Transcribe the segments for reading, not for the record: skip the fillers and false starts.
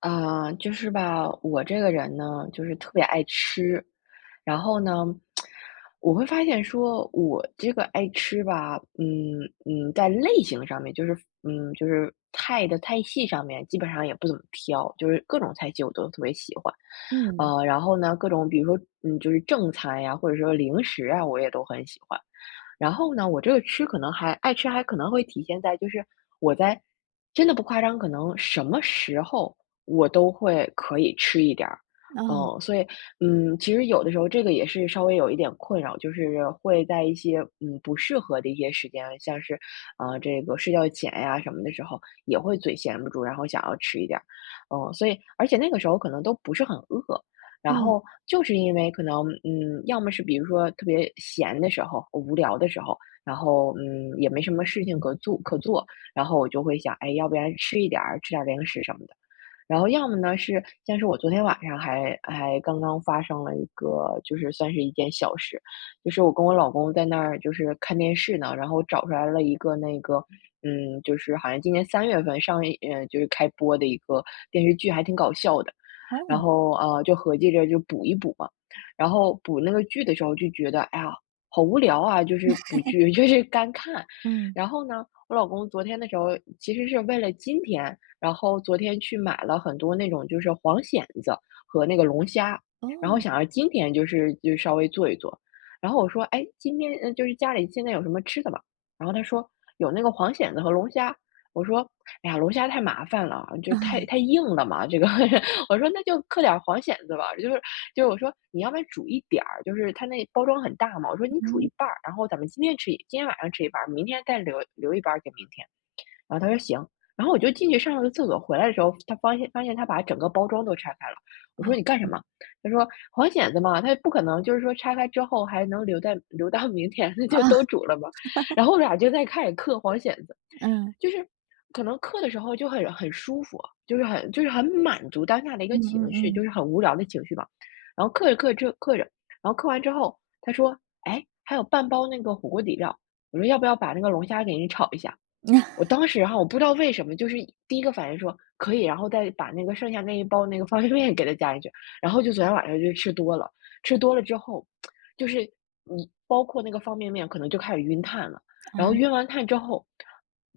啊，就是吧，我这个人呢，就是特别爱吃。然后呢，我会发现说，我这个爱吃吧，在类型上面，就是就是菜的菜系上面，基本上也不怎么挑，就是各种菜系我都特别喜欢。嗯，然后呢，各种比如说就是正餐呀，或者说零食啊，我也都很喜欢。然后呢，我这个吃可能还爱吃，还可能会体现在就是我在真的不夸张，可能什么时候我都会可以吃一点儿。哦，嗯，所以，其实有的时候这个也是稍微有一点困扰，就是会在一些不适合的一些时间，像是这个睡觉前呀、什么的时候，也会嘴闲不住，然后想要吃一点儿。所以而且那个时候可能都不是很饿。然嗯，后就是因为可能，要么是比如说特别闲的时候、无聊的时候，然后也没什么事情可做，然后我就会想，哎，要不然吃一点儿，吃点儿零食什么的。然后要么呢是像是我昨天晚上还刚刚发生了一个，就是算是一件小事。就是我跟我老公在那儿就是看电视呢，然后找出来了一个那个，就是好像今年3月份上映，就是开播的一个电视剧，还挺搞笑的。然哦，后就合计着就补一补嘛。然后补那个剧的时候就觉得，哎呀，好无聊啊，就是补剧 就是干看。嗯。然后呢，我老公昨天的时候其实是为了今天。然后昨天去买了很多那种就是黄蚬子和那个龙虾，然后哦，想着今天就稍微做一做。然后我说："哎，今天就是家里现在有什么吃的吗？"然后他说："有那个黄蚬子和龙虾。"我说："哎呀，龙虾太麻烦了，就太 硬了嘛，这个 我说："那就刻点儿黄蚬子吧。"就是我说你要不然煮一点儿，就是它那包装很大嘛。我说你煮嗯，一半儿，然后咱们今天晚上吃一半儿，明天再留一半儿给明天。然后他说行，然后我就进去上了个厕所，回来的时候他发现他把整个包装都拆开了。我哦，说你干什么？他说黄蚬子嘛，它不可能就是说拆开之后还能留到明天，那就啊，都煮了吧。然后我俩就在开始嗑黄蚬子，嗯。就是可能嗑的时候就很舒服，就是很满足当下的一个嗯情嗯绪，就嗯。是很无聊的情绪吧。然后嗑着嗑着嗑着，然后嗑完之后，他说："哎，还有半包那个火锅底料。"我说："要不要把那个龙虾给你炒一下？"我 当时哈，我不知道为什么，就是第一个反应说可以，然后再把那个剩下那一包那个方便面给它加进去，然后就昨天晚上就吃多了，吃多了之后，就是你包括那个方便面，可能就开始晕碳了。然啊。后晕完碳之后，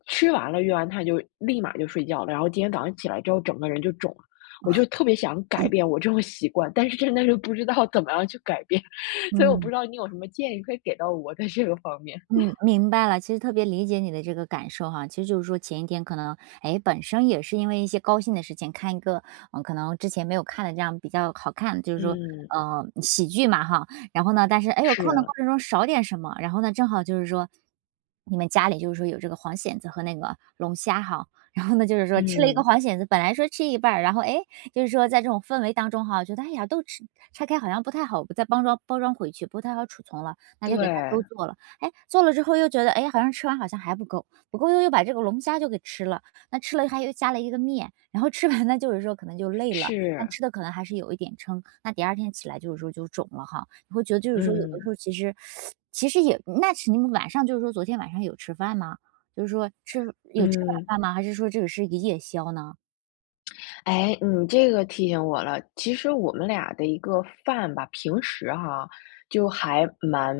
吃完了晕完碳就立马就睡觉了，然后今天早上起来之后整个人就肿了。我就特别想改变我这种习惯，但是真的是不知道怎么样去改变，所以我不嗯。知道你有什么建议可以给到我在这个方面。嗯，明白了。其实特别理解你的这个感受哈，其实就是说前一天可能，哎，本身也是因为一些高兴的事情，看一个，嗯，可能之前没有看的这样比较好看，就是说，嗯，喜剧嘛哈。然后呢，但是哎，我是看的啊，过程中少点什么，然后呢，正好就是说，你们家里就是说有这个黄蚬子和那个龙虾哈，然后呢，就是说吃了一个嗯。黄蚬子，本来说吃一半儿然后哎，就是说在这种氛围当中哈，觉得哎呀，都吃拆开好像不太好，再包装包装回去不太好储存了，那就给它对，都做了。哎，做了之后又觉得，哎，好像吃完好像还不够，不够又把这个龙虾就给吃了，那吃了还又加了一个面，然后吃完呢，就是说可能就累了，但是，吃的可能还是有一点撑，那第二天起来就是说就肿了哈，你会觉得就是说有的时嗯候其实，其实也那是你们晚上就是说昨天晚上有吃饭吗？就是说吃有吃晚嗯，饭吗？还是说这个是一个夜宵呢？哎，你这个提醒我了。其实我们俩的一个饭吧，平时哈就还蛮，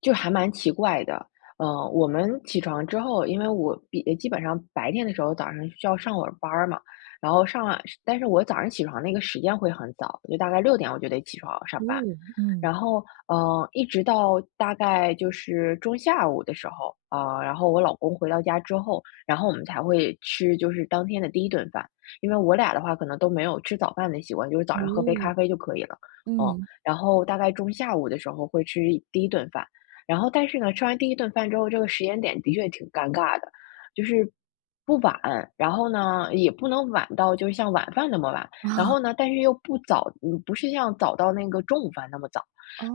就还蛮奇怪的。我们起床之后，因为我基本上白天的时候早上需要上会儿班儿嘛，然后上完，但是我早上起床那个时间会很早，就大概6点我就得起床上班。哦，嗯然后，一直到大概就是中下午的时候，啊，然后我老公回到家之后，然后我们才会吃就是当天的第一顿饭，因为我俩的话可能都没有吃早饭的习惯，就是早上喝杯哦，咖啡就可以了。嗯，嗯然后大概中下午的时候会第一顿饭。然后但是呢，吃完第一顿饭之后，这个时间点的确挺尴尬的，就是不晚，然后呢也不能晚到就是像晚饭那么晚，然后呢，但是又不早，不是像早到那个中午饭那么早。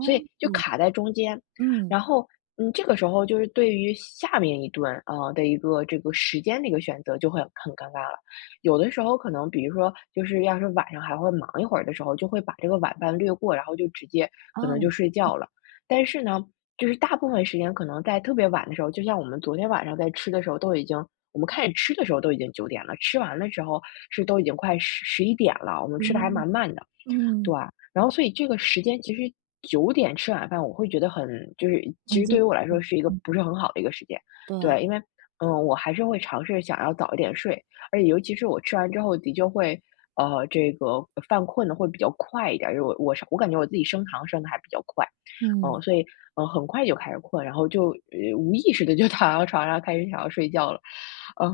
所以就卡在中间。嗯然后，这个时候就是对于下面一顿啊、的一个这个时间的一个选择就会很尴尬了。有的时候可能，比如说，就是要是晚上还会忙一会儿的时候，就会把这个晚饭略过，然后就直接可能哦就睡觉了。但是呢，就是大部分时间可能在特别晚的时候，就像我们昨天晚上在吃的时候，都已经我们开始吃的时候都已经9点了，吃完的时候是都已经快11点了，我们吃的还嗯，蛮慢的。对，嗯，然后所以这个时间其实9点吃晚饭，我会觉得很就是其已实经对于我来说嗯是一个不是很好的一个时间。对，对，因为我还是会尝试想要早一点睡，而且尤其是我吃完之后的确会这个犯困的会比较快一点儿，因为我感觉我自己升糖升的还比较快。嗯。嗯，所以很快就开始困，然后就无意识的就 躺到床上开始想要睡觉了。嗯，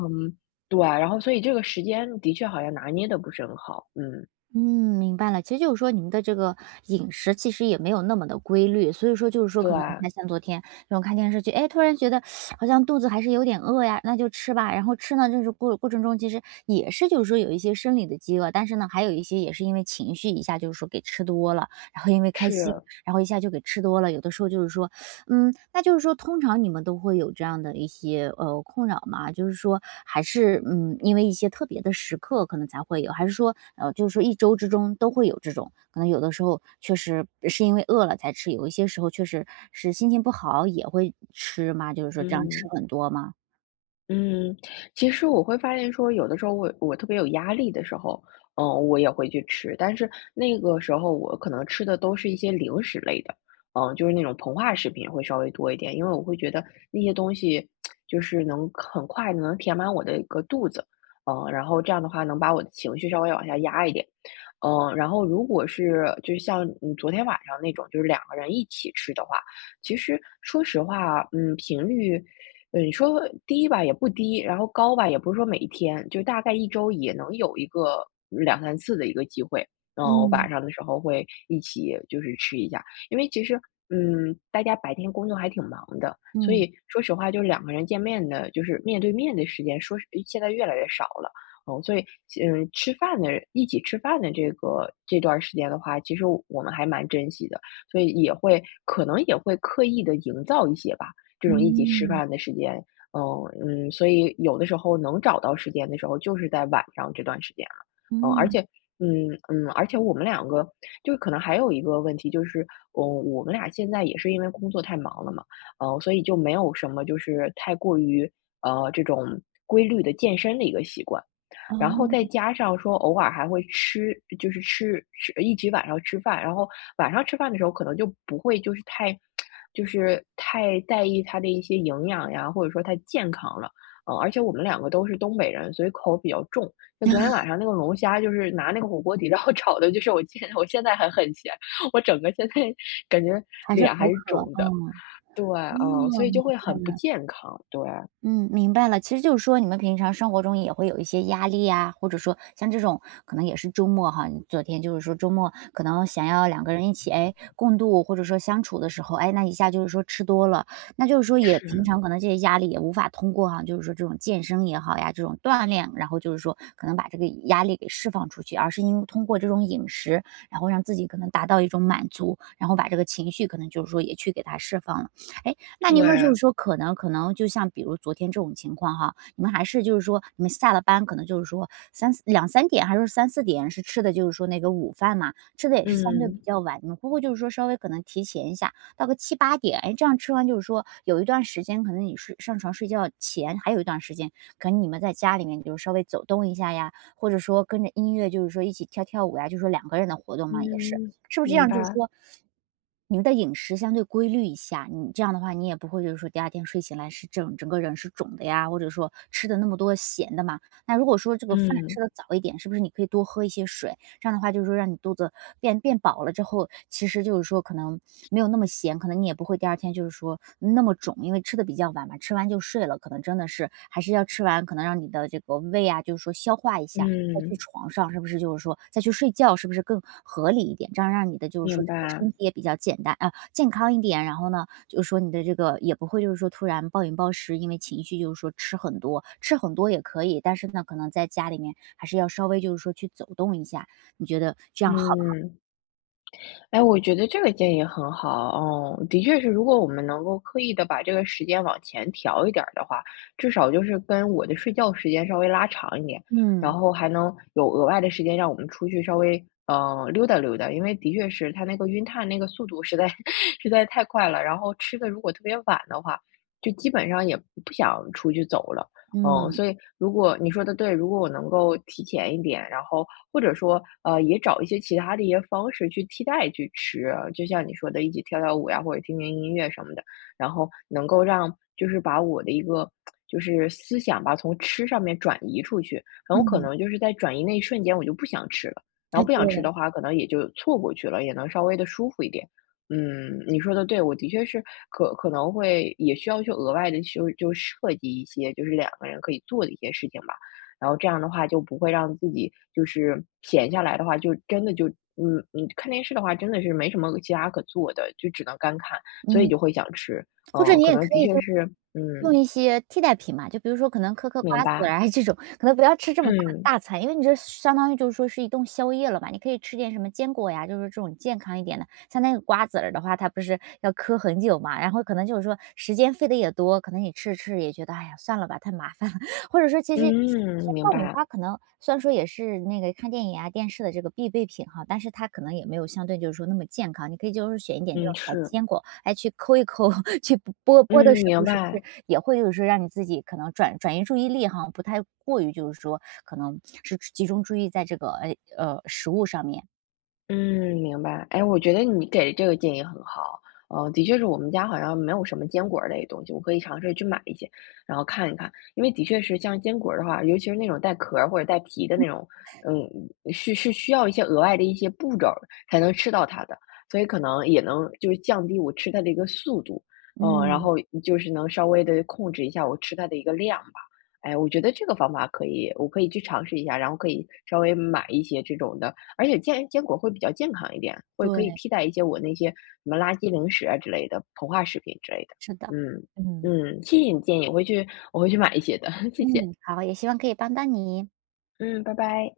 对啊，然后所以这个时间的确好像拿捏的不是很好，嗯，嗯，明白了。其实就是说，你们的这个饮食其实也没有那么的规律，所以说就是说，对可能你啊，看像昨天这种看电视剧，哎，突然觉得好像肚子还是有点饿呀，那就吃吧。然后吃呢，就是过程中其实也是就是说有一些生理的饥饿，但是呢，还有一些也是因为情绪一下就是说给吃多了，然后因为开心，是。然后一下就给吃多了。有的时候就是说嗯，那就是说通常你们都会有这样的一些，困扰吗？就是说还是，嗯，因为一些特别的时刻可能才会有，还是说，就是说一周之中都会有这种，可能有的时候确实是因为饿了才吃，有一些时候确实是心情不好也会吃嘛？就是说这样吃嗯很多吗？嗯，其实我会发现说，有的时候我特别有压力的时候，我也会去吃，但是那个时候我可能吃的都是一些零食类的，嗯，就是那种膨化食品会稍微多一点，因为我会觉得那些东西就是能很快的能填满我的一个肚子，然后这样的话能把我的情绪稍微往下压一点，然后如果是就像昨天晚上那种，就是两个人一起吃的话。其实说实话，频率你说低吧也不低，然后高吧也不是说每一天，就大概一周也能有一个两三次的一个机会。我晚嗯，上的时候会一起就是吃一下，因为其实大家白天工作还挺忙的，所嗯，以说实话，就是两个人见面的，就是面对面的时间，说是现在越来越少了。哦，所以，吃饭的，一起吃饭的这个这段儿时间的话，其实我们还蛮珍惜的，所以也会可能也会刻意的营造一些吧，这种一起吃嗯，饭的时间。所以有的时候能找到时间的时候，就是在晚上这段时间了。嗯，而嗯，且，我们两个就是可能还有一个问题，就是，我们俩现在也是因为工作太忙了嘛，所以就没有什么就是太过于这种规律的健身的一个习惯。然后哦，再加上说偶尔还会吃，就是吃一直晚上吃饭，然后晚上吃饭的时候可能就不会就是太在意它的一些营养呀，或者说它健康了。嗯，而且我们两个都是东北人，所以口比较重。像昨天晚上那个龙虾，就是拿那个火锅底料 炒的，就是我现在还很咸，我整个现在 感觉还是脸还口是渴，肿的。嗯，对，嗯，所嗯。以明就会很不白健康。对，嗯，明白了。其实就是说，你们平常生活中也会有一些压力呀，或者说像这种可能也是周末哈。你昨天就是说周末可能想要两个人一起，哎，共度或者说相处的时候，哎，那一下就是说吃多了，那就是说也平是，常可能这些压力也无法通过哈，就是说这种健身也好呀，这种锻炼，然后就是说可能把这个压力给释放出去，而是因为通过这种饮食，然后让自己可能达到一种满足，然后把这个情绪可能就是说也去给它释放了。哎，那你有没有就对。是说可能就像比如昨天这种情况哈，你们还是就是说你们下了班可能就是说三四两三点还是三四点是吃的就是说那个午饭嘛，吃的也是相对嗯比较晚，你们会不会就是说稍微可能提前一下，到个七八点，哎这样吃完就是说有一段时间可能你睡上床睡觉前还有一段时间，可能你们在家里面就是稍微走动一下呀，或者说跟着音乐就是说一起跳跳舞呀，就是说两个人的活动嘛，也是。嗯，是不是这明样？就是白。说，你们的饮食相对规律一下，你这样的话，你也不会就是说第二天睡醒来是整个人是肿的呀，或者说吃的那么多咸的嘛。那如果说这个饭嗯，吃的早一点，是不是你可以多喝一些水？这样的话，就是说让你肚子变饱了之后，其实就是说可能没有那么咸，可能你也不会第二天就是说那么肿，因为吃的比较晚嘛，吃完就睡了，可能真的是还是要吃完，可能让你的这个胃啊，就是说消化一下，再去嗯，床上，是不是就是说再去睡觉，是不是更合理一点？这样让你的就是说明整个白，身体也比较简单啊，健康一点。然后呢，就是说你的这个也不会就是说突然暴饮暴食，因为情绪就是说吃很多，吃很多也可以，但是呢，可能在家里面还是要稍微就是说去走动一下，你觉得这样好吗？嗯，哎，我觉得这个建议很好。哦，的确是，如果我们能够刻意的把这个时间往前调一点儿的话，至少就是跟我的睡觉时间稍微拉长一点，然嗯，后还能有额外的时间让我们出去稍微溜达溜达，因为的确是他那个晕碳那个速度实在 实在太快了，然后吃的如果特别晚的话，就基本上也不想出去走了。嗯，嗯，所以如果你说的对，如果我能够提前一点，然后或者说，也找一些其他的一些方式去替代去吃，就像你说的，一起跳跳舞呀，或者听听音乐什么的，然后能够让就是把我的一个就是思想吧，从吃上面转移出去，然后可嗯，能就是在转移那一瞬间我就不想吃了，然哎，后不想吃对，的话，可能也就错过去了，也能稍微的舒服一点。嗯，你说的对，我的确是可能会也需要去额外的去就设计一些，就是两个人可以做的一些事情吧。然后这样的话就不会让自己就是闲下来的话，就真的就嗯嗯看电视的话真的是没什么其他可做的，就只能干看，所以嗯，就会想吃。或者嗯，你可也能可的以确就是是，嗯，用一些替代品嘛，就比如说可能嗑嗑明瓜子儿白，啊这种，可能不要吃这么嗯大餐，因为你这相当于就是说是一顿宵夜了嘛。你可以吃点什么坚果呀，就是这种健康一点的。像那个瓜子儿的话，它不是要嗑很久嘛，然后可能就是说时间费的也多，可能你吃着吃着也觉得，哎呀，算了吧，太麻烦了。或者说其实其嗯，实明爆米白，花可能虽然说也是那个看电影啊、电视的这个必备品哈，但是它可能也没有相对就是说那么健康。你可以就是选一点这种嗯小是，坚果，哎，去抠一抠，去剥剥的嗯时明候是不白。是也会就是让你自己可能转移注意力哈，不太过于就是说可能是集中注意在这个食物上面。嗯，明白。哎，我觉得你给的这个建议很好。的确是我们家好像没有什么坚果儿类的东西，我可以尝试去买一些，然后看一看。因为的确是像坚果儿的话，尤其是那种带壳儿或者带皮的那种，嗯，是需要一些额外的一些步骤儿才能吃到它的，所以可能也能就是降低我吃它的一个速度，嗯，然嗯，后就是能稍微的控制一下我吃它的一个量吧。哎，我觉得这个方法可以，我可以去尝试一下，然后可以稍微买一些这种的。而且坚果会比较健康一点，会可对，以替代一些我那些什么垃圾零食啊之类的，膨化食品之类的。是的，嗯，嗯。嗯，谢谢你建议，我会去买一些的，谢嗯，谢。好，也希望可以帮到你。嗯，拜拜。